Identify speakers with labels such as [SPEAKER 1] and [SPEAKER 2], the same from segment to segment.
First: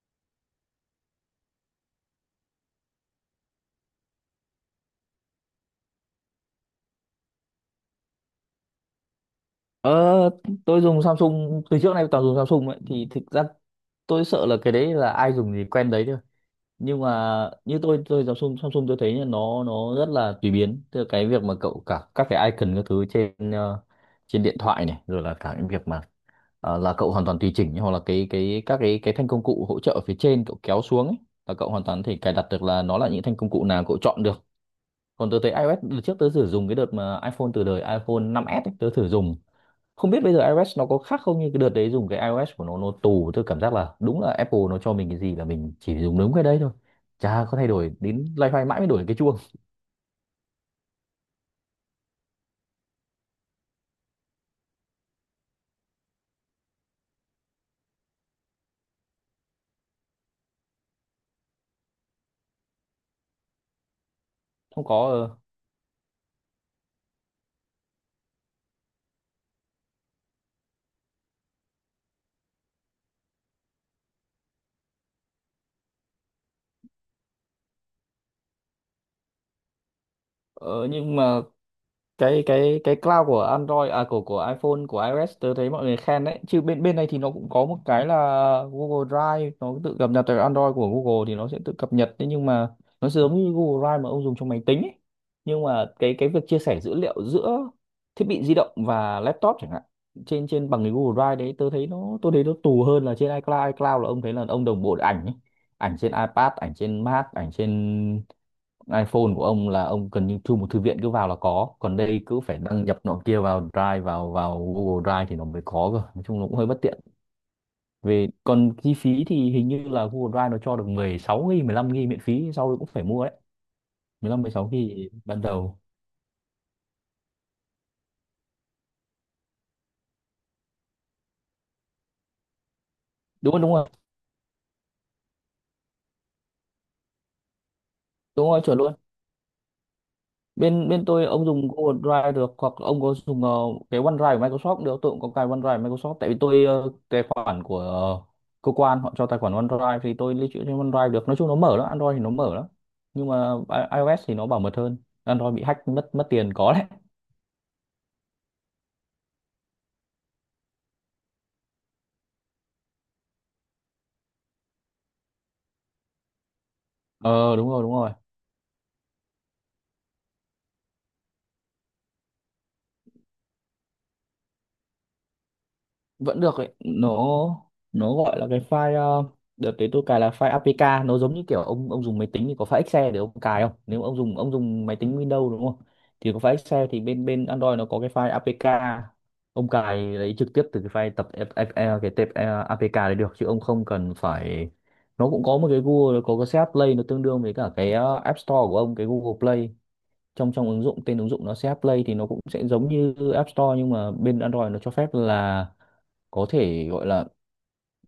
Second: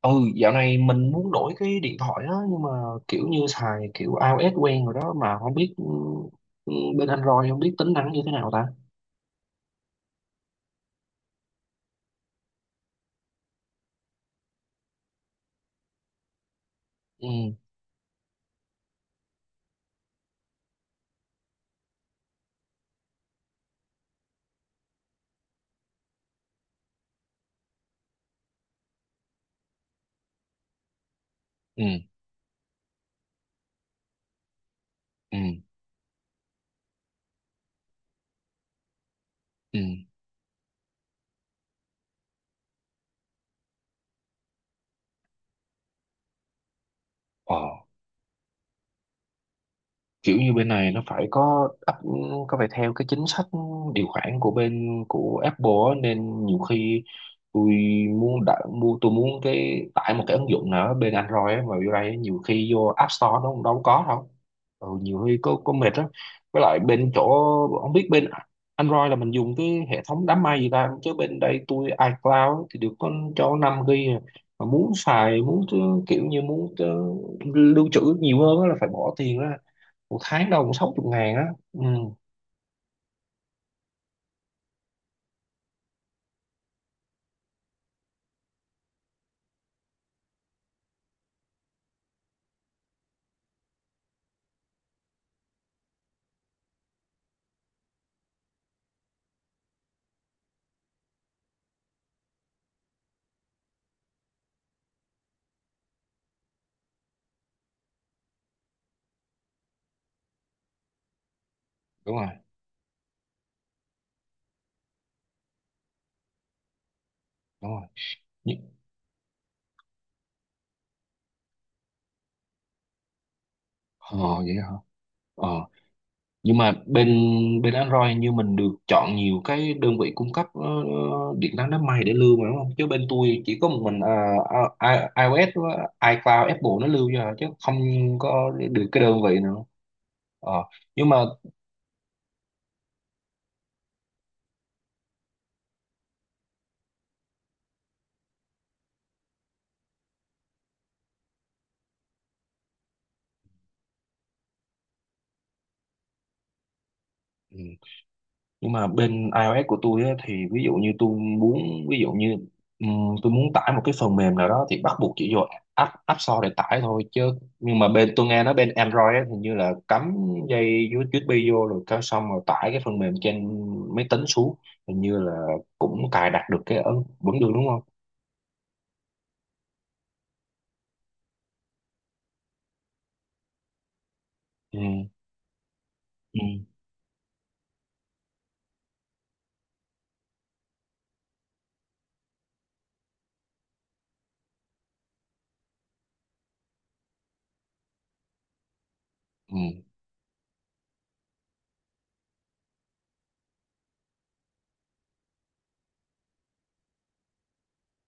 [SPEAKER 1] ừ Dạo này mình muốn đổi cái điện thoại đó, nhưng mà kiểu như xài kiểu iOS quen rồi đó, mà không biết. Ừ, ừ, Bên Android không biết tính năng như thế nào ta.
[SPEAKER 2] Ờ, tôi dùng Samsung, từ trước nay toàn dùng Samsung ấy, thì thực ra tôi sợ là cái đấy là ai dùng thì quen đấy thôi. Nhưng mà
[SPEAKER 1] ừ
[SPEAKER 2] như tôi, Samsung Samsung tôi thấy là nó rất là tùy biến, từ cái việc mà cậu cả các cái icon, các thứ trên trên điện thoại này, rồi là cả những việc mà là cậu hoàn toàn tùy chỉnh, hoặc là cái các cái thanh công cụ hỗ trợ ở phía trên cậu kéo xuống ấy, là cậu
[SPEAKER 1] ừ
[SPEAKER 2] hoàn toàn có thể cài đặt được là nó là những thanh công cụ nào cậu chọn được. Còn
[SPEAKER 1] ừ
[SPEAKER 2] tôi thấy iOS, đợt trước tôi thử dùng, cái đợt mà iPhone, từ đời iPhone năm s ấy, tôi thử dùng,
[SPEAKER 1] ừ
[SPEAKER 2] không biết bây giờ iOS nó có khác không. Như cái đợt đấy dùng cái iOS của nó tù, tôi cảm giác là đúng là Apple nó cho mình cái gì là mình chỉ dùng đúng cái đấy thôi, chả
[SPEAKER 1] ờ
[SPEAKER 2] có thay đổi, đến loay hoay mãi mới đổi được cái chuông.
[SPEAKER 1] Kiểu như bên này nó phải có áp, có phải theo cái chính sách điều khoản của bên của Apple á, nên nhiều khi tôi mua, tôi muốn tải một cái ứng dụng nào đó bên Android á, mà vô đây nhiều khi vô App Store nó cũng đâu có đâu.
[SPEAKER 2] Không có.
[SPEAKER 1] Nhiều
[SPEAKER 2] Ờ,
[SPEAKER 1] khi có mệt đó. Với lại bên chỗ, không biết bên Android là mình dùng cái hệ thống đám mây gì ta, chứ bên đây tôi iCloud á, thì được có cho 5 GB à. Mà muốn xài, muốn kiểu như muốn lưu trữ nhiều hơn á, là phải bỏ tiền ra một tháng đâu cũng
[SPEAKER 2] ờ,
[SPEAKER 1] sáu chục
[SPEAKER 2] nhưng
[SPEAKER 1] ngàn á.
[SPEAKER 2] mà
[SPEAKER 1] Ừ,
[SPEAKER 2] cái cloud của Android, à, của iPhone, của iOS, tớ thấy mọi người khen đấy chứ. Bên bên này thì nó cũng có một cái là Google Drive, nó tự cập nhật từ Android của Google thì nó sẽ tự cập nhật. Thế nhưng mà nó giống như Google Drive mà ông dùng trong máy tính ấy. Nhưng mà cái việc chia sẻ dữ liệu giữa thiết bị di động và laptop chẳng hạn, trên trên bằng cái Google Drive đấy, tớ thấy nó tôi thấy nó tù hơn là trên iCloud. iCloud là ông thấy là ông đồng bộ được ảnh ấy. Ảnh trên iPad, ảnh trên Mac, ảnh trên iPhone của ông là ông cần như thu một thư viện, cứ vào là có. Còn
[SPEAKER 1] đúng
[SPEAKER 2] đây
[SPEAKER 1] rồi,
[SPEAKER 2] cứ phải đăng nhập nọ kia vào Drive, vào vào Google Drive thì nó mới có cơ. Nói chung nó cũng hơi bất tiện
[SPEAKER 1] đúng rồi.
[SPEAKER 2] về.
[SPEAKER 1] Nhưng.
[SPEAKER 2] Còn chi phí thì hình như là Google Drive nó cho được 16 GB, 15 GB miễn phí, sau đó cũng phải mua đấy.
[SPEAKER 1] Ờ
[SPEAKER 2] 15
[SPEAKER 1] vậy
[SPEAKER 2] 16
[SPEAKER 1] hả.
[SPEAKER 2] GB ban
[SPEAKER 1] Ờ.
[SPEAKER 2] đầu.
[SPEAKER 1] Nhưng mà bên bên Android như mình được chọn nhiều cái đơn vị cung cấp điện toán đám mây để lưu mà, đúng không? Chứ bên tôi
[SPEAKER 2] Đúng
[SPEAKER 1] chỉ
[SPEAKER 2] rồi,
[SPEAKER 1] có
[SPEAKER 2] đúng
[SPEAKER 1] một
[SPEAKER 2] rồi.
[SPEAKER 1] mình iOS với iCloud Apple nó lưu cho à, chứ không
[SPEAKER 2] Đúng
[SPEAKER 1] có
[SPEAKER 2] rồi, chuẩn
[SPEAKER 1] được
[SPEAKER 2] luôn.
[SPEAKER 1] cái đơn vị nào. Ờ.
[SPEAKER 2] Bên bên
[SPEAKER 1] Nhưng mà.
[SPEAKER 2] tôi, ông dùng Google Drive được, hoặc ông có dùng cái OneDrive của Microsoft cũng được. Tôi cũng có cái OneDrive của Microsoft, tại vì tôi, tài khoản của, cơ quan họ cho tài khoản OneDrive, thì tôi lưu trữ trên OneDrive được. Nói chung nó mở lắm, Android thì nó mở lắm. Nhưng mà iOS thì nó bảo mật hơn. Android bị hack, mất mất tiền có đấy.
[SPEAKER 1] Nhưng mà bên iOS của tôi á, thì ví dụ như tôi muốn, ví dụ như ừm, tôi muốn tải một cái phần mềm nào đó thì bắt buộc chỉ vô app app store để tải thôi, chứ
[SPEAKER 2] Ờ đúng
[SPEAKER 1] nhưng
[SPEAKER 2] rồi,
[SPEAKER 1] mà
[SPEAKER 2] đúng rồi.
[SPEAKER 1] bên tôi nghe nói bên Android á, hình như là cắm dây USB vô rồi cái xong rồi tải cái phần mềm trên máy tính xuống, hình như là cũng cài
[SPEAKER 2] Vẫn
[SPEAKER 1] đặt
[SPEAKER 2] được
[SPEAKER 1] được
[SPEAKER 2] ấy.
[SPEAKER 1] cái ứng,
[SPEAKER 2] nó
[SPEAKER 1] vẫn được đúng không?
[SPEAKER 2] nó gọi là cái file, đợt đấy tôi cài là file APK. Nó giống như kiểu ông dùng máy tính thì có file Excel để ông cài không, nếu ông dùng, ông
[SPEAKER 1] ừ
[SPEAKER 2] dùng máy tính Windows đúng không. Thì có
[SPEAKER 1] ừ
[SPEAKER 2] file Excel, thì bên bên Android nó có cái file APK. Ông cài lấy trực tiếp từ cái file tập, cái tệp APK đấy được, chứ ông không cần phải. Nó cũng có một cái Google, nó có cái CH Play, nó tương đương với cả cái App Store của ông, cái Google
[SPEAKER 1] ừ
[SPEAKER 2] Play. Trong trong ứng dụng, tên ứng dụng nó CH Play, thì nó cũng sẽ giống như App Store. Nhưng mà bên Android nó cho phép là có thể gọi là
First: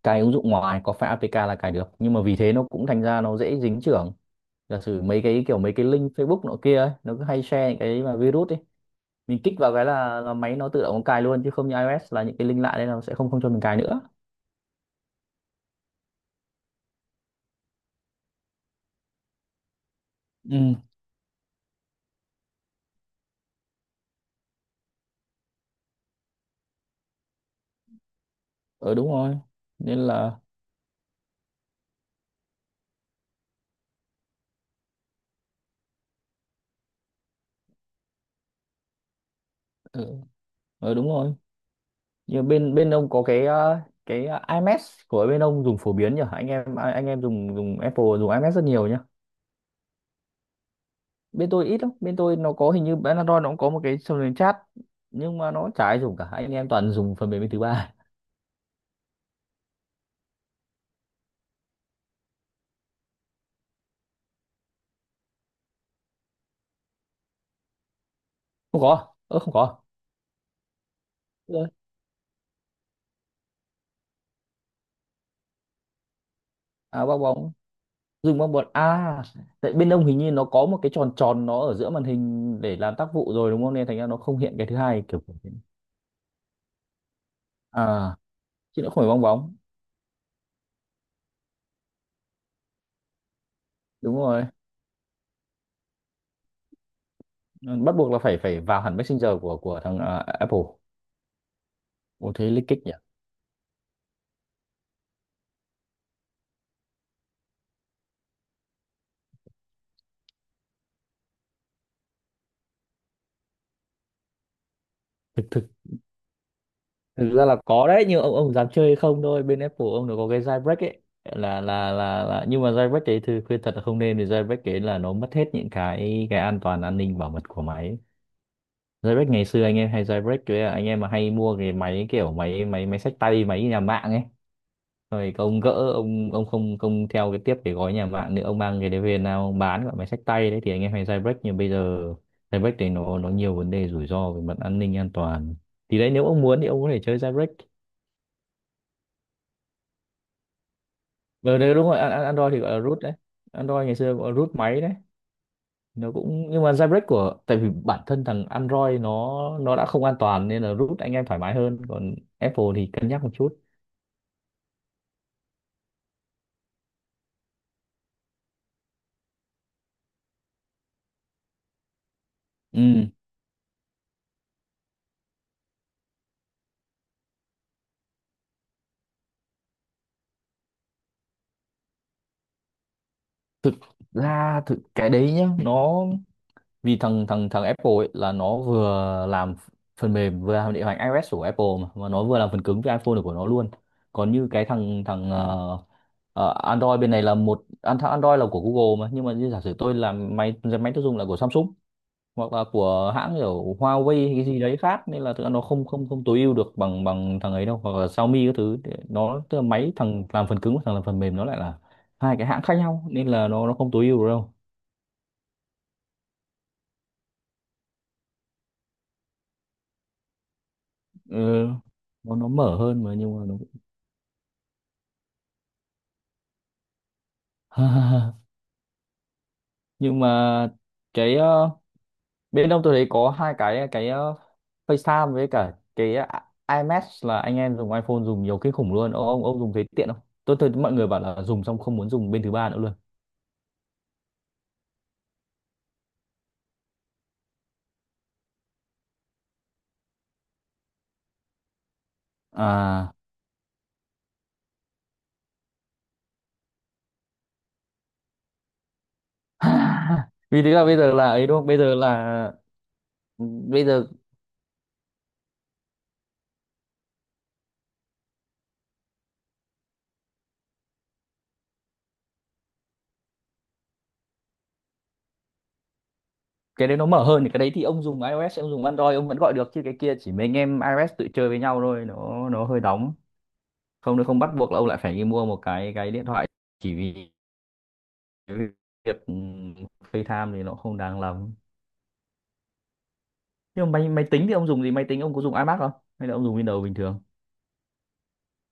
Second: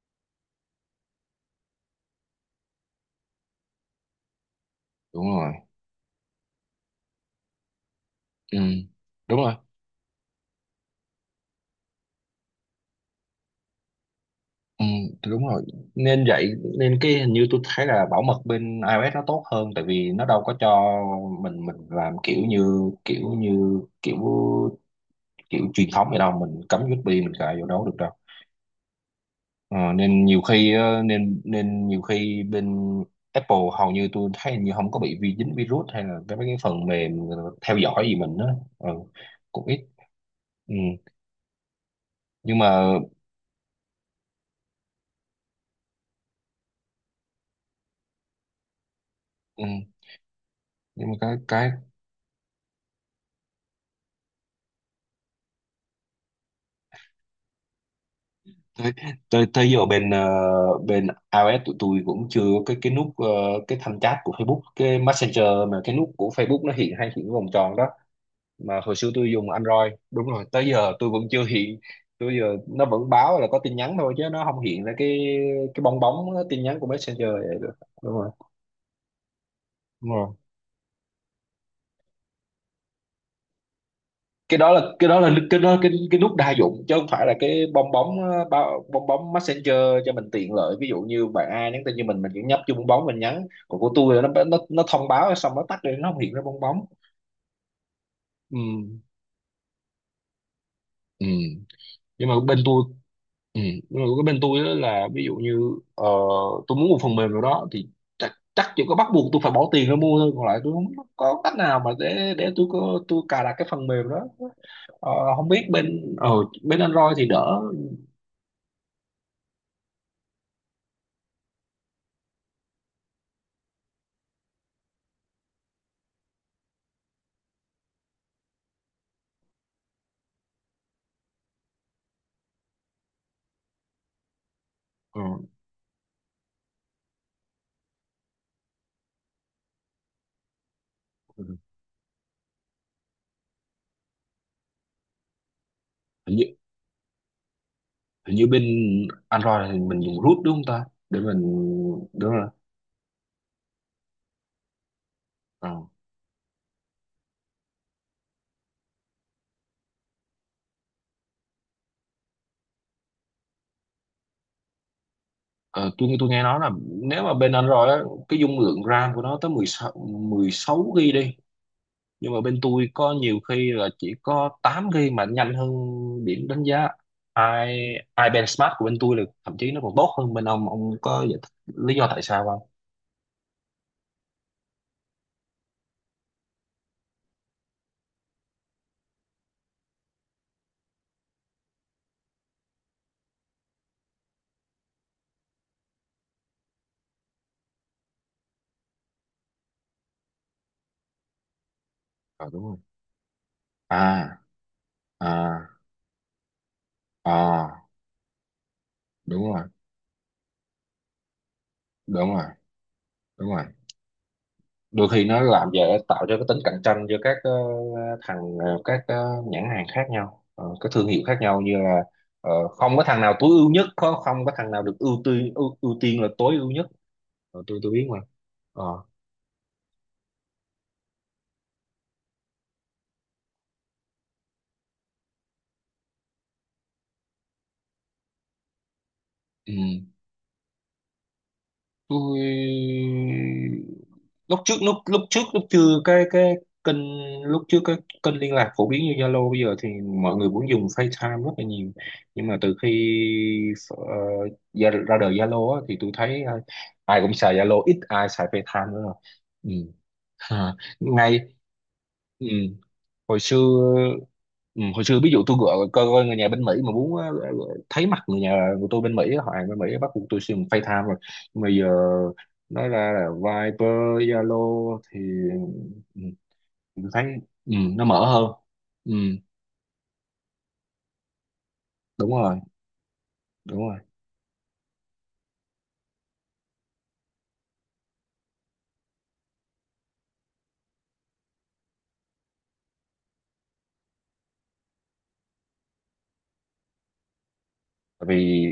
[SPEAKER 2] cài ứng dụng ngoài, có phải APK là cài được, nhưng mà vì thế nó cũng thành ra nó dễ dính chưởng. Giả sử mấy
[SPEAKER 1] Đúng
[SPEAKER 2] cái
[SPEAKER 1] rồi.
[SPEAKER 2] kiểu, mấy cái link Facebook nọ kia ấy, nó cứ hay share những cái mà virus ấy,
[SPEAKER 1] ừ Đúng
[SPEAKER 2] mình kích
[SPEAKER 1] rồi.
[SPEAKER 2] vào cái là, máy nó tự động nó cài luôn. Chứ không như iOS là những cái link lạ đấy là nó sẽ không không cho mình cài nữa.
[SPEAKER 1] Ừ, thì đúng rồi, nên vậy, nên cái hình như tôi thấy là bảo mật bên iOS nó tốt hơn, tại vì nó đâu có
[SPEAKER 2] Ừ.
[SPEAKER 1] cho mình làm kiểu như, kiểu như, kiểu, kiểu truyền thống vậy đâu, mình cắm USB mình cài vô đó được đâu.
[SPEAKER 2] Ờ đúng rồi,
[SPEAKER 1] Ờ,
[SPEAKER 2] nên
[SPEAKER 1] nên
[SPEAKER 2] là.
[SPEAKER 1] nhiều khi ờ, nên nên nhiều khi bên Apple hầu như tôi thấy hình như không có bị vi, dính virus hay là cái mấy cái phần mềm theo dõi gì mình đó. ừ, Cũng ít.
[SPEAKER 2] Ừ,
[SPEAKER 1] Ừ.
[SPEAKER 2] ờ đúng rồi. Nhưng
[SPEAKER 1] Nhưng mà.
[SPEAKER 2] bên bên ông có cái cái iMessage của bên ông, dùng phổ biến nhỉ. Anh em dùng dùng Apple, dùng iMessage rất nhiều nhỉ.
[SPEAKER 1] Ừ. Nhưng mà
[SPEAKER 2] Bên tôi
[SPEAKER 1] cái
[SPEAKER 2] ít lắm, bên tôi nó có, hình như bên Android nó cũng có một cái phần mềm chat nhưng mà nó chả ai dùng cả, anh em toàn dùng phần mềm bên thứ ba.
[SPEAKER 1] tới tới tới giờ bên bên iOS tụi tôi cũng chưa có cái nút cái thanh chat của Facebook, cái Messenger, mà cái nút của Facebook nó hiện, hay hiện cái vòng tròn đó, mà
[SPEAKER 2] Không
[SPEAKER 1] hồi
[SPEAKER 2] có,
[SPEAKER 1] xưa tôi
[SPEAKER 2] ơ,
[SPEAKER 1] dùng
[SPEAKER 2] không có
[SPEAKER 1] Android đúng rồi, tới giờ tôi vẫn chưa
[SPEAKER 2] rồi.
[SPEAKER 1] hiện. Tôi giờ nó vẫn báo là có tin nhắn thôi, chứ nó không hiện ra cái bong bóng tin nhắn của
[SPEAKER 2] À bong
[SPEAKER 1] Messenger
[SPEAKER 2] bóng.
[SPEAKER 1] vậy được. Đúng rồi,
[SPEAKER 2] Dùng bong bóng à? Tại bên ông
[SPEAKER 1] đúng
[SPEAKER 2] hình như
[SPEAKER 1] rồi,
[SPEAKER 2] nó có một cái tròn tròn nó ở giữa màn hình để làm tác vụ rồi, đúng không, nên thành ra nó không hiện cái thứ hai kiểu kiểu thế.
[SPEAKER 1] cái đó cái nút đa dụng chứ không phải là cái bong bóng,
[SPEAKER 2] À, chứ
[SPEAKER 1] bao-
[SPEAKER 2] nó không
[SPEAKER 1] bong
[SPEAKER 2] phải bong
[SPEAKER 1] bóng
[SPEAKER 2] bóng.
[SPEAKER 1] Messenger, cho mình tiện lợi. Ví dụ như bạn ai nhắn tin, như mình chỉ nhấp vô bong bóng mình nhắn, còn của tôi
[SPEAKER 2] Đúng
[SPEAKER 1] là
[SPEAKER 2] rồi,
[SPEAKER 1] nó thông báo xong nó tắt đi, nó không hiện ra bong bóng.
[SPEAKER 2] bắt buộc là phải
[SPEAKER 1] Ừ,
[SPEAKER 2] phải vào hẳn Messenger của thằng, à, Apple.
[SPEAKER 1] ừ. Nhưng
[SPEAKER 2] Ồ,
[SPEAKER 1] mà
[SPEAKER 2] thế
[SPEAKER 1] bên
[SPEAKER 2] lích kích
[SPEAKER 1] tôi.
[SPEAKER 2] nhỉ.
[SPEAKER 1] Ừ. Nhưng mà cái bên tôi á là ví dụ như ờ, tôi muốn một phần mềm nào đó thì chắc chắc chỉ có bắt buộc tôi phải bỏ tiền ra mua thôi, còn lại tôi không có cách nào mà để tôi có, tôi cài đặt cái phần mềm đó. Ờ, không biết
[SPEAKER 2] thực
[SPEAKER 1] bên bên Android thì
[SPEAKER 2] thực ra là
[SPEAKER 1] đỡ.
[SPEAKER 2] có đấy, nhưng ông, dám chơi hay không thôi. Bên Apple, ông, nó có cái jailbreak ấy, là nhưng mà jailbreak đấy thì khuyên thật là không nên, vì jailbreak đấy là nó mất hết những cái an toàn, an ninh bảo mật của máy ấy. Jailbreak ngày xưa anh em hay jailbreak, với là anh em mà hay mua cái máy kiểu máy, máy xách tay, máy nhà mạng ấy,
[SPEAKER 1] Ừ.
[SPEAKER 2] rồi ông gỡ, ông không không theo cái tiếp cái gói nhà mạng nữa, ông mang cái đấy về nào, ông bán gọi máy xách tay đấy, thì anh em hay jailbreak.
[SPEAKER 1] Ừ.
[SPEAKER 2] Nhưng bây giờ jailbreak đấy nó nhiều vấn đề rủi ro về mặt an ninh an toàn. Thì đấy, nếu
[SPEAKER 1] Hình
[SPEAKER 2] ông
[SPEAKER 1] như,
[SPEAKER 2] muốn thì ông có thể chơi jailbreak.
[SPEAKER 1] hình như bên Android thì mình dùng root đúng không ta, để mình.
[SPEAKER 2] Ờ đấy đúng rồi.
[SPEAKER 1] Đúng rồi.
[SPEAKER 2] Android thì gọi là root đấy. Android ngày xưa gọi là root máy đấy.
[SPEAKER 1] Ờ.
[SPEAKER 2] Nó cũng, nhưng mà jailbreak của, tại vì bản thân thằng Android nó đã không an toàn nên là root anh em thoải mái hơn, còn Apple thì cân nhắc một chút.
[SPEAKER 1] Ờ, tôi nghe nói là nếu mà bên Android á, cái dung lượng RAM của nó tới 16 GB đi, nhưng mà bên tôi
[SPEAKER 2] Ừ.
[SPEAKER 1] có nhiều khi là chỉ có 8 GB mà nhanh hơn, điểm đánh giá i iBand Smart của bên tôi là thậm chí nó còn tốt hơn bên ông. Ông có giải thích lý do tại sao không?
[SPEAKER 2] Thực ra cái đấy nhá, nó vì thằng thằng thằng Apple ấy là nó vừa làm phần mềm, vừa làm điều hành iOS của Apple mà nó vừa làm phần cứng cho iPhone của nó luôn. Còn như cái thằng thằng Android bên này là một, thằng Android là của Google mà, nhưng mà như giả sử tôi làm máy, tiêu dùng là của Samsung
[SPEAKER 1] Ờ,
[SPEAKER 2] hoặc
[SPEAKER 1] đúng
[SPEAKER 2] là
[SPEAKER 1] rồi.
[SPEAKER 2] của hãng kiểu Huawei hay
[SPEAKER 1] À,
[SPEAKER 2] cái gì đấy khác, nên là thực ra nó
[SPEAKER 1] à,
[SPEAKER 2] không không không tối ưu được bằng bằng thằng ấy đâu,
[SPEAKER 1] à,
[SPEAKER 2] hoặc là Xiaomi các thứ. Nó
[SPEAKER 1] đúng
[SPEAKER 2] tức
[SPEAKER 1] rồi,
[SPEAKER 2] là máy, thằng làm phần cứng và thằng làm phần mềm nó lại là
[SPEAKER 1] đúng rồi, đúng
[SPEAKER 2] hai cái
[SPEAKER 1] rồi,
[SPEAKER 2] hãng khác nhau, nên
[SPEAKER 1] đúng
[SPEAKER 2] là
[SPEAKER 1] rồi.
[SPEAKER 2] nó không tối ưu được đâu.
[SPEAKER 1] Đôi khi nó làm giờ tạo cho cái tính cạnh tranh giữa các thằng, các nhãn hàng khác nhau, các thương hiệu
[SPEAKER 2] Ừ,
[SPEAKER 1] khác nhau, như là
[SPEAKER 2] nó mở
[SPEAKER 1] không có
[SPEAKER 2] hơn mà,
[SPEAKER 1] thằng nào
[SPEAKER 2] nhưng mà
[SPEAKER 1] tối
[SPEAKER 2] nó...
[SPEAKER 1] ưu nhất, không không có thằng nào được ưu tiên, ưu tiên là tối ưu nhất. Ờ, tôi biết mà. Ờ,
[SPEAKER 2] Nhưng mà cái, bên ông tôi thấy có hai cái, FaceTime với cả cái, iMessage, là anh em dùng iPhone dùng nhiều kinh khủng luôn. Ông dùng
[SPEAKER 1] ừ.
[SPEAKER 2] thấy tiện không? Tôi thấy mọi người bảo là dùng xong không muốn dùng
[SPEAKER 1] tôi
[SPEAKER 2] bên thứ ba nữa luôn.
[SPEAKER 1] lúc trước lúc chưa cái cái kênh lúc trước cái kênh liên lạc phổ biến như Zalo bây giờ, thì mọi người cũng dùng FaceTime rất là nhiều. Nhưng mà từ khi
[SPEAKER 2] À,
[SPEAKER 1] ờ, ra đời Zalo á, thì tôi thấy ai cũng xài Zalo, ít ai xài FaceTime nữa rồi. Ừ.
[SPEAKER 2] vì thế
[SPEAKER 1] Ha.
[SPEAKER 2] là bây giờ là
[SPEAKER 1] Ngay.
[SPEAKER 2] ấy đúng không, bây giờ
[SPEAKER 1] Ừ,
[SPEAKER 2] là
[SPEAKER 1] hồi xưa.
[SPEAKER 2] bây giờ
[SPEAKER 1] Ừ, hồi xưa ví dụ tôi gọi coi người nhà bên Mỹ, mà muốn thấy mặt người nhà của tôi bên Mỹ á, họ hàng bên Mỹ á, bắt buộc tôi sử dụng FaceTime rồi. Nhưng mà giờ nói ra là Viber, Zalo thì ừ,
[SPEAKER 2] cái đấy
[SPEAKER 1] tôi
[SPEAKER 2] nó
[SPEAKER 1] thấy
[SPEAKER 2] mở hơn thì cái đấy,
[SPEAKER 1] ừ,
[SPEAKER 2] thì ông
[SPEAKER 1] nó
[SPEAKER 2] dùng
[SPEAKER 1] mở hơn.
[SPEAKER 2] iOS, ông dùng
[SPEAKER 1] Ừ,
[SPEAKER 2] Android ông vẫn gọi được. Chứ cái kia chỉ mấy anh em iOS tự chơi với nhau thôi,
[SPEAKER 1] đúng
[SPEAKER 2] nó
[SPEAKER 1] rồi,
[SPEAKER 2] nó hơi đóng.
[SPEAKER 1] đúng rồi.
[SPEAKER 2] Không, nó không bắt buộc là ông lại phải đi mua một cái điện thoại, chỉ vì cái việc FaceTime thì nó không đáng lắm. Nhưng mà máy, tính thì ông dùng gì? Máy tính ông có dùng iMac không, hay là ông dùng Windows bình thường
[SPEAKER 1] Tại vì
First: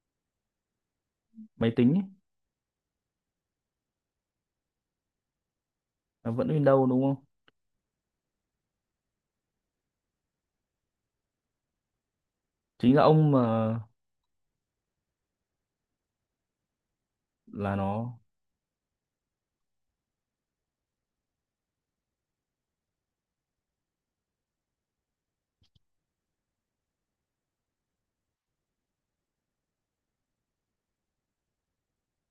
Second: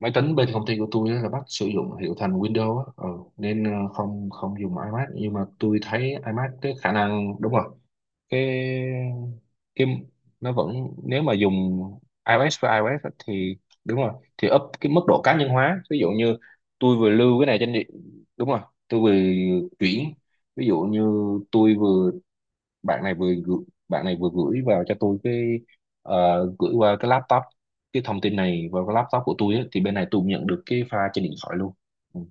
[SPEAKER 1] máy tính bên công ty của tôi á là bắt sử
[SPEAKER 2] máy tính
[SPEAKER 1] dụng
[SPEAKER 2] ấy,
[SPEAKER 1] hiệu thành Windows á, ừ, nên không không dùng iMac, nhưng mà tôi thấy
[SPEAKER 2] nó vẫn
[SPEAKER 1] iMac cái
[SPEAKER 2] Windows
[SPEAKER 1] khả
[SPEAKER 2] đúng không.
[SPEAKER 1] năng đúng rồi cái cái nó vẫn, nếu mà dùng iOS với
[SPEAKER 2] Chính
[SPEAKER 1] iOS
[SPEAKER 2] là
[SPEAKER 1] á,
[SPEAKER 2] ông mà
[SPEAKER 1] thì đúng rồi thì up cái mức độ cá nhân hóa, ví dụ như tôi vừa lưu cái này trên
[SPEAKER 2] là
[SPEAKER 1] điện,
[SPEAKER 2] nó.
[SPEAKER 1] đúng rồi tôi vừa chuyển, ví dụ như tôi vừa, bạn này vừa gửi, bạn này vừa gửi vào cho tôi cái gửi qua cái laptop, cái thông tin này vào cái laptop của tôi á, thì bên này tôi cũng nhận được cái file trên điện thoại luôn. Ừ.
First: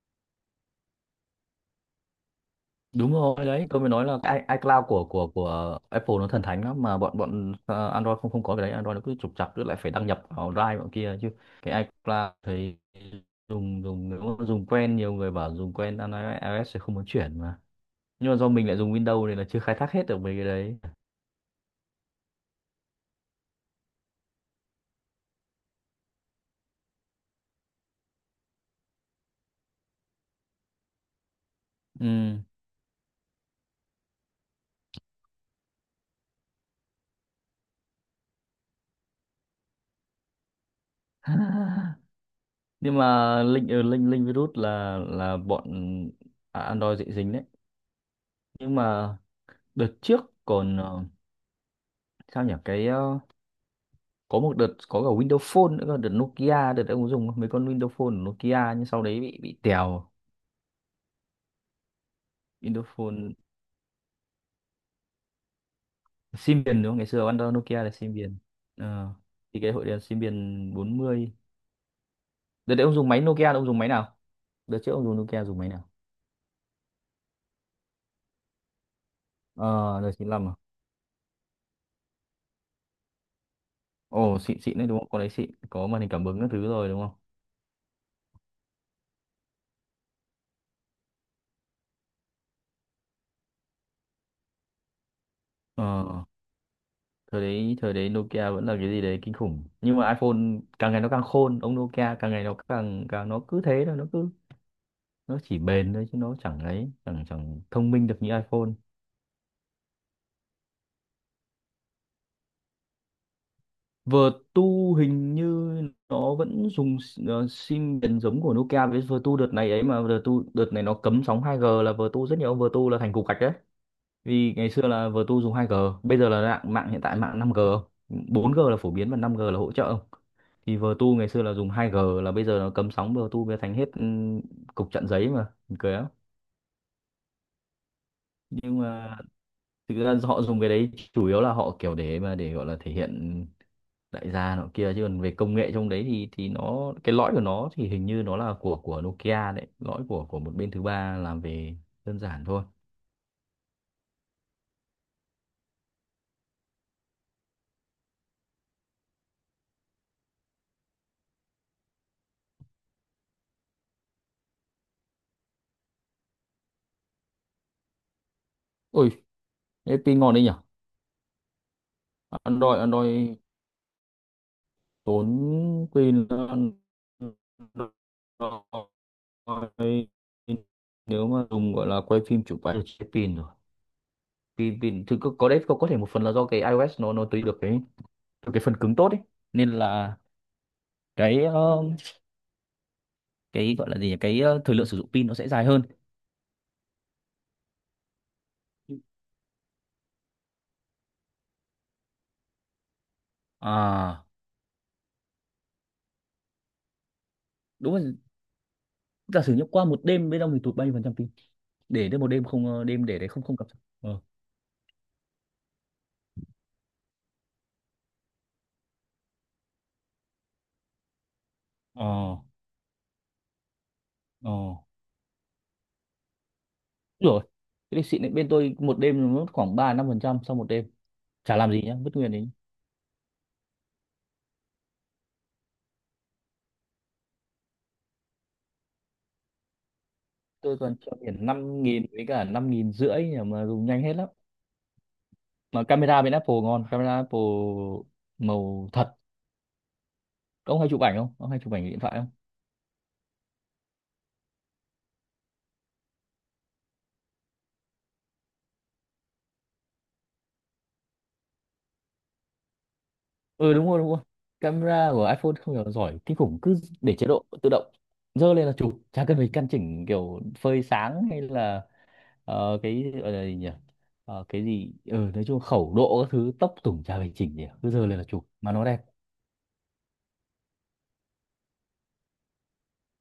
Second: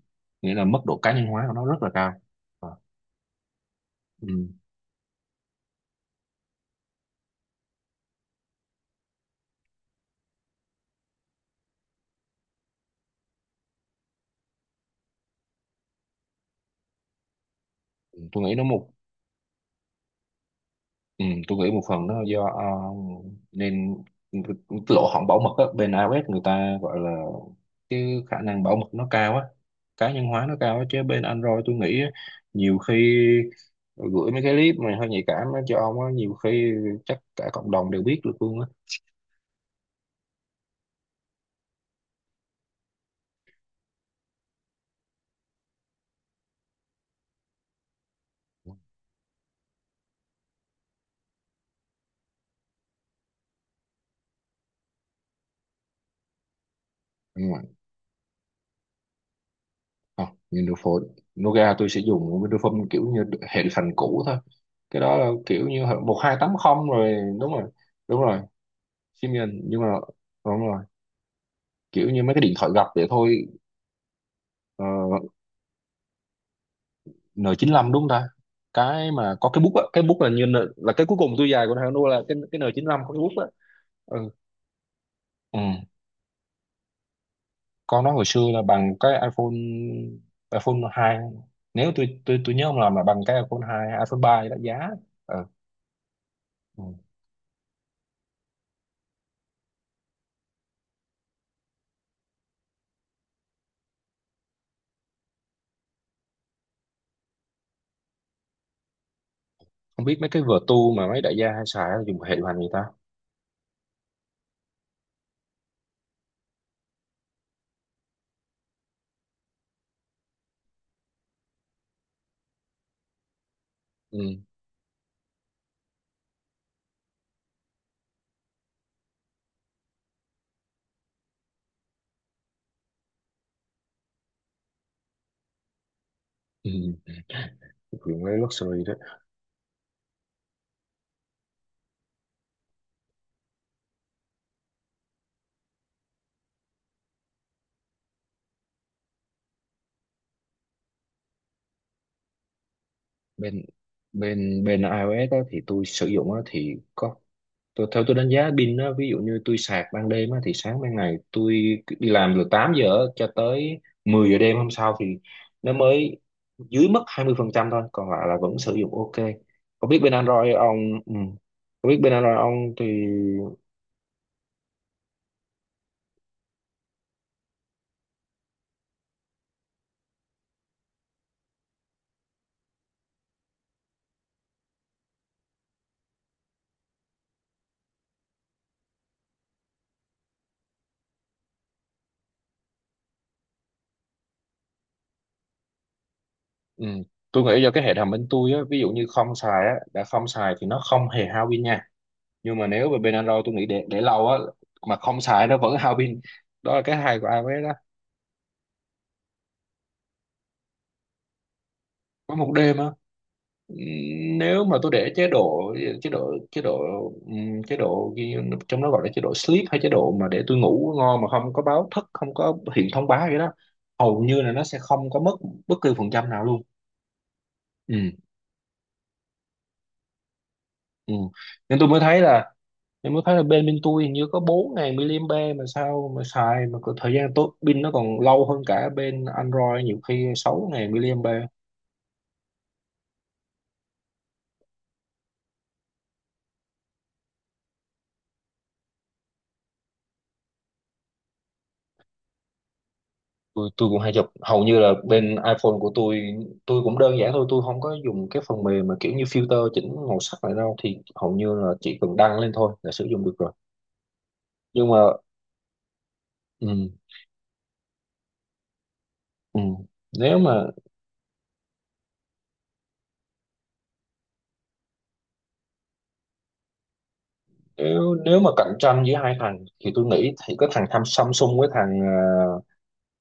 [SPEAKER 1] Nghĩa là mức độ cá nhân hóa của nó rất là cao. Ờ.
[SPEAKER 2] Đúng rồi, đấy tôi mới nói là
[SPEAKER 1] Ừ.
[SPEAKER 2] cái iCloud của Apple nó thần thánh lắm mà. Bọn bọn ờ, Android không không có cái đấy. Android nó cứ trục trặc, cứ lại phải đăng nhập vào Drive bọn kia chứ. Cái iCloud thì dùng dùng nếu mà dùng quen, nhiều người bảo dùng quen iOS sẽ không muốn chuyển mà. Nhưng mà
[SPEAKER 1] tôi
[SPEAKER 2] do
[SPEAKER 1] nghĩ nó
[SPEAKER 2] mình lại
[SPEAKER 1] một
[SPEAKER 2] dùng Windows nên là chưa khai thác hết được mấy cái đấy.
[SPEAKER 1] Ừ, tôi nghĩ một phần nó do ờ, nên lỗ hổng bảo mật á, bên iOS người ta gọi là cái khả năng bảo mật nó cao á, cá nhân hóa nó cao á, chứ bên Android tôi nghĩ á,
[SPEAKER 2] Ừ.
[SPEAKER 1] nhiều khi gửi mấy cái clip mà hơi nhạy cảm á cho ông á, nhiều khi chắc cả cộng đồng đều biết được luôn á.
[SPEAKER 2] Nhưng mà linh ở linh linh virus là, bọn, à, Android dễ dính đấy. Nhưng mà đợt trước còn, sao nhỉ, cái, có một đợt có cả Windows Phone nữa cơ, đợt Nokia, đợt ông có dùng không? Mấy
[SPEAKER 1] Nhưng mà
[SPEAKER 2] con Windows Phone của Nokia nhưng sau đấy bị tèo.
[SPEAKER 1] không, Windows Phone Nokia tôi sẽ dùng Windows Phone
[SPEAKER 2] Windows
[SPEAKER 1] kiểu như
[SPEAKER 2] Phone
[SPEAKER 1] hệ phần cũ thôi, cái đó là kiểu như một hai tám
[SPEAKER 2] sim biển
[SPEAKER 1] không
[SPEAKER 2] đúng không, ngày
[SPEAKER 1] rồi
[SPEAKER 2] xưa
[SPEAKER 1] đúng
[SPEAKER 2] Android
[SPEAKER 1] rồi.
[SPEAKER 2] Nokia là sim
[SPEAKER 1] Đúng
[SPEAKER 2] biển.
[SPEAKER 1] rồi,
[SPEAKER 2] Ờ, thì
[SPEAKER 1] Symbian.
[SPEAKER 2] cái
[SPEAKER 1] Nhưng
[SPEAKER 2] hội
[SPEAKER 1] mà
[SPEAKER 2] đèn sim
[SPEAKER 1] đúng
[SPEAKER 2] biển
[SPEAKER 1] rồi,
[SPEAKER 2] bốn mươi.
[SPEAKER 1] kiểu như mấy cái điện thoại
[SPEAKER 2] Đợt
[SPEAKER 1] gập
[SPEAKER 2] đấy ông
[SPEAKER 1] vậy
[SPEAKER 2] dùng máy
[SPEAKER 1] thôi.
[SPEAKER 2] Nokia, ông dùng máy nào? Đợt
[SPEAKER 1] ờ,
[SPEAKER 2] trước ông dùng Nokia dùng máy nào?
[SPEAKER 1] N95 đúng không ta, cái mà có cái bút á,
[SPEAKER 2] Ờ,
[SPEAKER 1] cái
[SPEAKER 2] đợt
[SPEAKER 1] bút là như
[SPEAKER 2] 95
[SPEAKER 1] N,
[SPEAKER 2] à?
[SPEAKER 1] là cái cuối cùng tôi dài của thằng Nua, là cái N95 có cái bút á. Ừ.
[SPEAKER 2] Ồ, xịn xịn đấy đúng không, con đấy xịn
[SPEAKER 1] Ừ.
[SPEAKER 2] có màn hình cảm ứng các thứ rồi đúng không?
[SPEAKER 1] Con nó hồi xưa là bằng cái iPhone iPhone 2. Nếu tôi nhớ không lầm là bằng cái iPhone 2, iPhone 3 đã giá. Ừ.
[SPEAKER 2] Ờ,
[SPEAKER 1] Ừ.
[SPEAKER 2] thời đấy Nokia vẫn là cái gì đấy kinh khủng nhưng mà iPhone càng ngày nó càng khôn, ông Nokia càng ngày nó càng càng nó cứ thế thôi, nó cứ nó chỉ bền thôi chứ nó chẳng ấy chẳng chẳng thông minh được như iPhone.
[SPEAKER 1] Không biết mấy cái Vertu mà mấy đại gia hay xài á, dùng hệ điều hành người ta.
[SPEAKER 2] Vertu hình như nó vẫn dùng sim miền giống của Nokia. Với Vertu đợt này ấy mà, Vertu đợt này nó cấm sóng 2G là Vertu rất nhiều ông Vertu là thành cục gạch đấy.
[SPEAKER 1] Ừ.
[SPEAKER 2] Vì ngày xưa là vừa tu dùng 2G, bây giờ là mạng, mạng hiện tại mạng 5G, 4G là phổ biến và 5G là hỗ trợ không. Thì vừa tu ngày xưa là dùng 2G, là bây giờ nó cấm sóng vừa tu bây giờ thành hết, cục chặn giấy mà, buồn cười lắm.
[SPEAKER 1] Ừ. Dùng cái
[SPEAKER 2] Nhưng
[SPEAKER 1] luxury.
[SPEAKER 2] mà thực ra họ dùng cái đấy chủ yếu là họ kiểu để mà để gọi là thể hiện đại gia nọ kia, chứ còn về công nghệ trong đấy thì nó cái lõi của nó thì hình như nó là của Nokia đấy, lõi của một bên thứ ba làm về đơn giản thôi.
[SPEAKER 1] Bên bên Bên iOS á, thì tôi sử dụng á, thì có theo tôi đánh giá pin á, ví dụ như tôi sạc ban đêm á, thì sáng ban ngày tôi đi làm từ 8 giờ á, cho tới 10 giờ đêm hôm sau thì nó mới dưới mất 20% thôi, còn lại là vẫn sử dụng
[SPEAKER 2] Ôi,
[SPEAKER 1] ok. Có
[SPEAKER 2] cái
[SPEAKER 1] biết bên
[SPEAKER 2] pin ngon đấy nhỉ.
[SPEAKER 1] Android ông, ừ, có biết bên Android ông
[SPEAKER 2] Android
[SPEAKER 1] thì.
[SPEAKER 2] Android tốn pin hơn. Nếu mà dùng, gọi là, quay phim chụp ảnh chết pin rồi. Pin pin thực có đấy, có thể một phần là do cái iOS nó tùy được cái phần cứng tốt ấy, nên là cái, cái, gọi là gì nhỉ, cái, thời lượng sử dụng pin nó sẽ dài hơn.
[SPEAKER 1] Ừ, tôi nghĩ do cái hệ thống bên tôi á, ví dụ như không xài á, đã không xài thì nó không hề hao pin nha, nhưng mà nếu về bên Android tôi nghĩ để
[SPEAKER 2] À,
[SPEAKER 1] lâu á mà không xài nó vẫn hao pin. Đó là cái hay của iOS đó.
[SPEAKER 2] đúng rồi, giả sử như qua một đêm bên ông thì tụt bao nhiêu phần trăm pin? Để đến một
[SPEAKER 1] Có
[SPEAKER 2] đêm
[SPEAKER 1] một
[SPEAKER 2] không,
[SPEAKER 1] đêm á,
[SPEAKER 2] đêm để đấy không không cập. Ờ,
[SPEAKER 1] nếu mà tôi để chế độ, chế độ chế độ ghi-, trong đó gọi là chế độ sleep, hay chế độ mà để tôi ngủ ngon mà không có báo thức, không
[SPEAKER 2] ờ,
[SPEAKER 1] có hiện thông báo gì đó, hầu như là
[SPEAKER 2] ờ.
[SPEAKER 1] nó sẽ không có mất bất cứ phần trăm nào luôn.
[SPEAKER 2] Đúng rồi.
[SPEAKER 1] Ừ,
[SPEAKER 2] Cái này xịn đấy, bên tôi một đêm nó mất khoảng ba năm phần trăm sau một đêm.
[SPEAKER 1] ừ.
[SPEAKER 2] Chả làm
[SPEAKER 1] Nên
[SPEAKER 2] gì
[SPEAKER 1] tôi
[SPEAKER 2] nhá,
[SPEAKER 1] mới
[SPEAKER 2] vứt
[SPEAKER 1] thấy
[SPEAKER 2] nguyên đấy.
[SPEAKER 1] là, em mới thấy là bên bên tôi hình như có bốn 000 mAh, mà sao mà xài mà có thời gian tốt pin nó còn lâu hơn cả bên Android nhiều khi sáu
[SPEAKER 2] Tôi còn treo
[SPEAKER 1] 000
[SPEAKER 2] biển
[SPEAKER 1] mAh.
[SPEAKER 2] năm nghìn với cả năm nghìn rưỡi mà dùng nhanh hết lắm. Mà camera bên Apple ngon, camera Apple màu thật. Ông hay chụp ảnh không, ông hay chụp ảnh điện thoại không?
[SPEAKER 1] Tôi cũng hay chụp, hầu như là bên iPhone của tôi cũng đơn giản thôi, tôi không có dùng cái phần mềm mà kiểu như filter chỉnh màu sắc này đâu, thì hầu như là chỉ cần đăng lên thôi là sử dụng được rồi.
[SPEAKER 2] Ừ, đúng rồi đúng rồi.
[SPEAKER 1] Nhưng mà
[SPEAKER 2] Camera của iPhone không hiểu giỏi kinh khủng, cứ
[SPEAKER 1] ừ,
[SPEAKER 2] để chế độ tự động dơ lên là chụp, chả cần phải
[SPEAKER 1] ừ.
[SPEAKER 2] căn chỉnh
[SPEAKER 1] Nếu
[SPEAKER 2] kiểu
[SPEAKER 1] mà,
[SPEAKER 2] phơi sáng hay là cái gọi là gì nhỉ. Cái gì, ừ, nói chung khẩu độ các thứ tốc tủng chả phải chỉnh gì cả. Cứ dơ lên là
[SPEAKER 1] nếu
[SPEAKER 2] chụp
[SPEAKER 1] mà
[SPEAKER 2] mà
[SPEAKER 1] cạnh
[SPEAKER 2] nó đẹp.
[SPEAKER 1] tranh giữa hai thằng thì tôi nghĩ thì có thằng tham Samsung với thằng ờ,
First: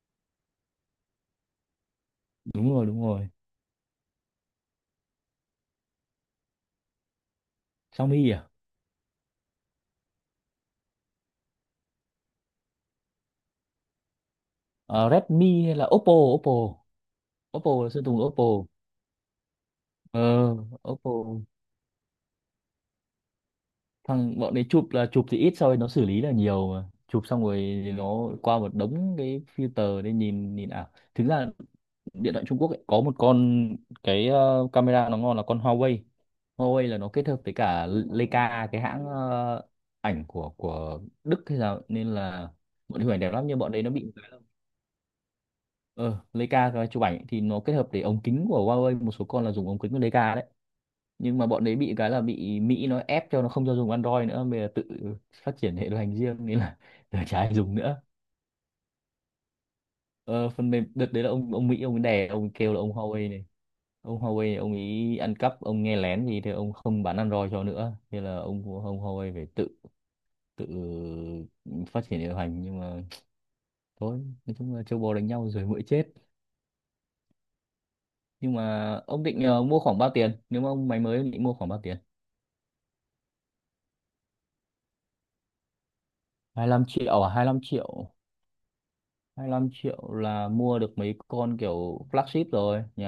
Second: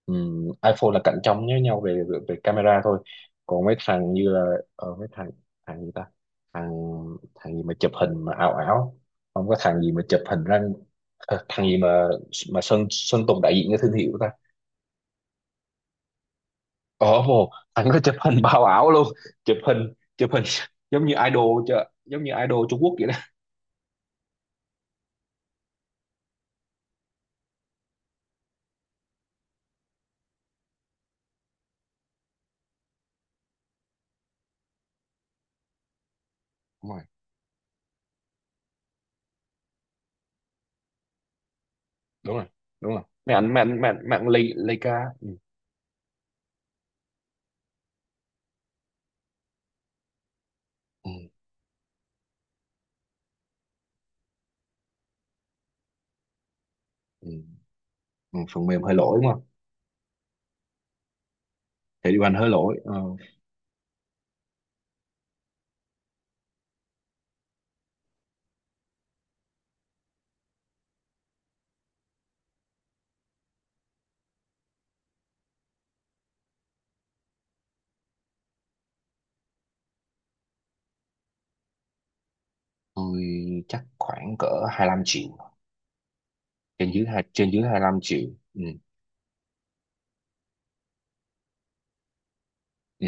[SPEAKER 1] ừm, iPhone là cạnh tranh với nhau về, về về
[SPEAKER 2] Đúng
[SPEAKER 1] camera
[SPEAKER 2] rồi
[SPEAKER 1] thôi.
[SPEAKER 2] đúng rồi.
[SPEAKER 1] Còn mấy thằng như là mấy thằng, thằng gì ta, thằng thằng gì mà chụp hình mà
[SPEAKER 2] Xiaomi à?
[SPEAKER 1] ảo ảo, không, có thằng gì mà chụp hình răng, thằng gì mà Sơn Sơn Tùng đại diện cho thương hiệu ta,
[SPEAKER 2] Ờ, Redmi hay là Oppo, Oppo.
[SPEAKER 1] ờ vô
[SPEAKER 2] Oppo
[SPEAKER 1] thằng
[SPEAKER 2] là
[SPEAKER 1] có
[SPEAKER 2] sư
[SPEAKER 1] chụp
[SPEAKER 2] Tùng
[SPEAKER 1] hình
[SPEAKER 2] Oppo.
[SPEAKER 1] bao ảo luôn. Chụp hình
[SPEAKER 2] Ờ,
[SPEAKER 1] giống
[SPEAKER 2] Oppo.
[SPEAKER 1] như idol chứ, giống như idol Trung Quốc vậy
[SPEAKER 2] Thằng bọn đấy chụp là chụp thì ít rồi, nó xử lý là nhiều, mà chụp xong rồi nó qua một đống cái filter để nhìn nhìn ảo. Thực ra điện thoại Trung Quốc ấy, có một con cái camera nó ngon là con Huawei. Huawei là
[SPEAKER 1] đó.
[SPEAKER 2] nó kết hợp với cả Leica, cái hãng ảnh của Đức hay sao ấy, nên
[SPEAKER 1] Đúng rồi,
[SPEAKER 2] là
[SPEAKER 1] đúng
[SPEAKER 2] bọn
[SPEAKER 1] rồi,
[SPEAKER 2] hình ảnh đẹp lắm
[SPEAKER 1] mạng
[SPEAKER 2] nhưng bọn
[SPEAKER 1] mạng
[SPEAKER 2] đấy nó
[SPEAKER 1] mạng
[SPEAKER 2] bị một
[SPEAKER 1] mạng
[SPEAKER 2] cái là
[SPEAKER 1] mấy ảnh, ca. Ừ.
[SPEAKER 2] ờ Leica cái chụp ảnh thì nó kết hợp để ống kính của Huawei, một số con là dùng ống kính của Leica đấy.
[SPEAKER 1] Ừ.
[SPEAKER 2] Nhưng mà bọn đấy bị cái là bị Mỹ nó ép cho nó không cho dùng Android nữa, bây giờ tự phát triển hệ điều hành riêng nên là giờ chả
[SPEAKER 1] Ừ.
[SPEAKER 2] ai dùng nữa.
[SPEAKER 1] Ừ. Phần mềm hơi lỗi đúng không,
[SPEAKER 2] Ờ, phần mềm đợt đấy là ông Mỹ ông ấy
[SPEAKER 1] thì điều
[SPEAKER 2] đè
[SPEAKER 1] anh
[SPEAKER 2] ông
[SPEAKER 1] hơi
[SPEAKER 2] ấy kêu
[SPEAKER 1] lỗi.
[SPEAKER 2] là
[SPEAKER 1] Ờ,
[SPEAKER 2] ông Huawei này ông ấy ăn cắp ông nghe lén gì thì ông không bán Android cho nữa, thế là ông Huawei phải tự tự phát triển hệ điều hành, nhưng mà thôi, nói chung là châu bò đánh nhau rồi muỗi chết. Nhưng mà ông định mua khoảng bao tiền, nếu mà ông máy mới ông định mua khoảng bao tiền?
[SPEAKER 1] tôi chắc khoảng cỡ 25 triệu,
[SPEAKER 2] Hai lăm
[SPEAKER 1] trên dưới
[SPEAKER 2] triệu à, hai
[SPEAKER 1] trên
[SPEAKER 2] lăm
[SPEAKER 1] dưới 25
[SPEAKER 2] triệu?
[SPEAKER 1] triệu. Ừ.
[SPEAKER 2] Hai mươi lăm triệu là mua được mấy con kiểu flagship rồi nhỉ.
[SPEAKER 1] Ừ.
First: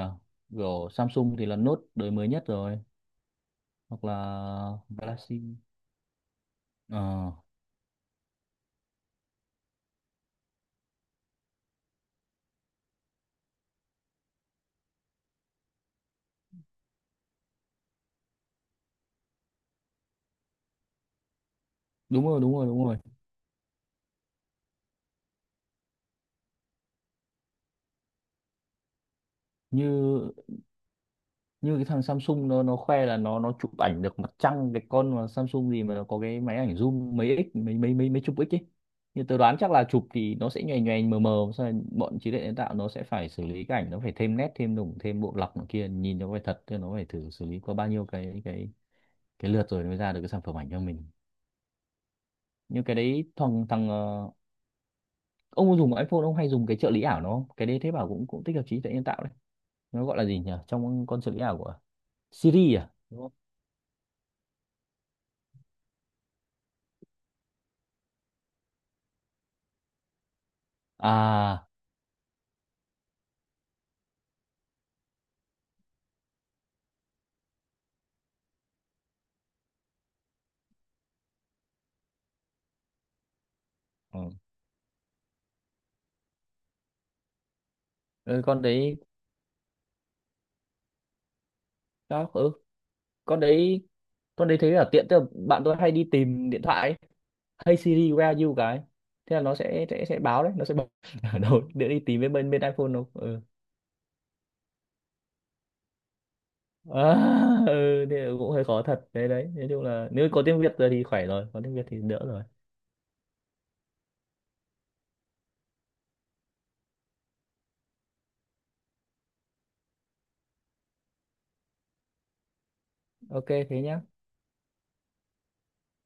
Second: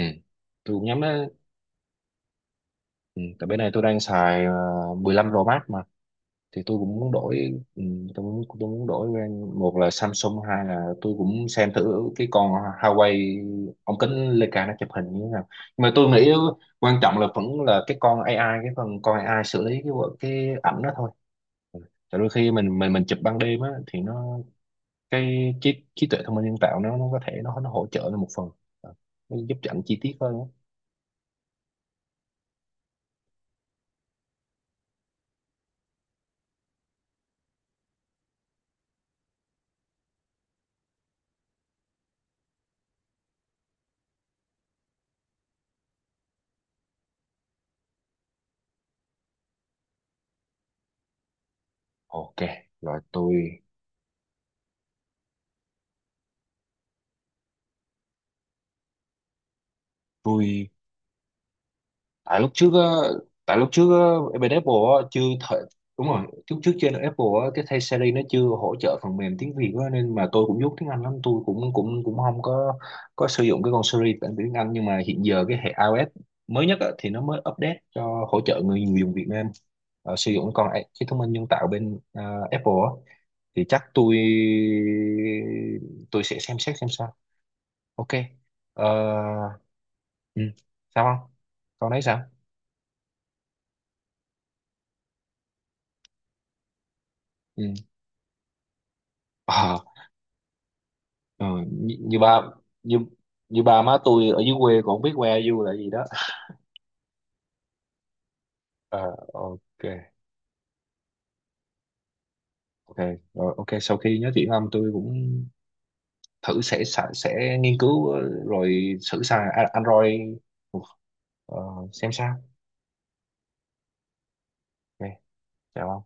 [SPEAKER 1] Tôi cũng
[SPEAKER 2] Kiểu
[SPEAKER 1] nhắm đó.
[SPEAKER 2] Samsung thì là Note đời mới nhất rồi,
[SPEAKER 1] Ừ. Tại bên này tôi đang
[SPEAKER 2] hoặc
[SPEAKER 1] xài
[SPEAKER 2] là
[SPEAKER 1] 15 Pro
[SPEAKER 2] Galaxy.
[SPEAKER 1] Max mà, thì tôi cũng muốn
[SPEAKER 2] Ờ,
[SPEAKER 1] đổi. Ừ, tôi muốn, tôi muốn đổi brand, một là Samsung, hai là tôi cũng xem thử cái con Huawei ống kính Leica nó chụp hình như thế nào. Nhưng mà tôi nghĩ quan trọng là vẫn là cái con AI, cái phần con AI xử lý cái ảnh đó thôi. Tại
[SPEAKER 2] đúng
[SPEAKER 1] đôi
[SPEAKER 2] rồi
[SPEAKER 1] khi
[SPEAKER 2] đúng rồi đúng rồi.
[SPEAKER 1] mình chụp ban đêm á thì nó, cái trí trí tuệ thông minh nhân tạo nó có thể nó hỗ trợ lên một phần. Ờ, nó giúp cho ảnh chi tiết
[SPEAKER 2] Như
[SPEAKER 1] hơn á.
[SPEAKER 2] như cái thằng Samsung nó khoe là nó chụp ảnh được mặt trăng, cái con mà Samsung gì mà nó có cái máy ảnh zoom mấy x mấy mấy mấy mấy chục x ấy. Như tớ đoán chắc là chụp thì nó sẽ nhòe nhòe mờ mờ xong rồi bọn trí tuệ nhân tạo nó sẽ phải xử lý cái ảnh, nó phải thêm nét thêm đủng thêm bộ lọc này kia nhìn nó phải thật, chứ nó phải thử xử lý qua bao nhiêu cái cái lượt rồi mới ra được cái sản phẩm ảnh cho mình.
[SPEAKER 1] Ok,
[SPEAKER 2] Nhưng cái
[SPEAKER 1] rồi.
[SPEAKER 2] đấy thằng thằng ờ, ông có dùng iPhone ông hay dùng cái trợ lý ảo nó không? Cái đấy thế bảo cũng cũng tích hợp trí tuệ nhân tạo đấy. Nó gọi là gì nhỉ,
[SPEAKER 1] Tôi
[SPEAKER 2] trong con trợ lý ảo của
[SPEAKER 1] Tại lúc trước
[SPEAKER 2] Siri
[SPEAKER 1] á,
[SPEAKER 2] à, đúng không?
[SPEAKER 1] tại lúc trước á, bên Apple á, chưa thể, đúng rồi lúc trước trên Apple á, cái thay Siri nó chưa hỗ trợ phần mềm tiếng Việt á, nên mà tôi cũng dốt tiếng Anh lắm, tôi
[SPEAKER 2] À,
[SPEAKER 1] cũng cũng cũng không có có sử dụng cái con Siri bản tiếng Anh. Nhưng mà hiện giờ cái hệ iOS mới nhất á, thì nó mới update cho hỗ trợ người người dùng Việt Nam sử dụng con cái thông minh nhân tạo bên Apple á, thì chắc
[SPEAKER 2] ừ.
[SPEAKER 1] tôi sẽ xem xét xem sao. Ok.
[SPEAKER 2] Ừ, con đấy.
[SPEAKER 1] Ờ, ừ. Sao không, con đấy
[SPEAKER 2] Đó,
[SPEAKER 1] sao.
[SPEAKER 2] ừ. Con đấy, con đấy thấy là tiện, tức là bạn tôi hay đi tìm điện thoại ấy.
[SPEAKER 1] Ừ.
[SPEAKER 2] Hey Siri, where are you, cái thế là nó
[SPEAKER 1] Ờ.
[SPEAKER 2] sẽ báo đấy, nó sẽ báo ở
[SPEAKER 1] Ờ,
[SPEAKER 2] đâu để
[SPEAKER 1] như,
[SPEAKER 2] đi tìm. Bên
[SPEAKER 1] ba,
[SPEAKER 2] bên bên iPhone
[SPEAKER 1] như
[SPEAKER 2] nó ừ.
[SPEAKER 1] như ba má tôi ở dưới quê còn không biết que du là gì đó.
[SPEAKER 2] À, ừ, thế cũng hơi khó thật
[SPEAKER 1] Ờ,
[SPEAKER 2] đấy đấy, nói
[SPEAKER 1] ok,
[SPEAKER 2] chung là nếu có tiếng Việt rồi thì khỏe rồi, có tiếng Việt thì đỡ rồi.
[SPEAKER 1] ok, rồi, ok, sau khi nói chuyện với ông tôi cũng thử, sẽ nghiên cứu, rồi thử xài Android ờ, xem sao.
[SPEAKER 2] Ok thế nhá.
[SPEAKER 1] Ok. Chào ông.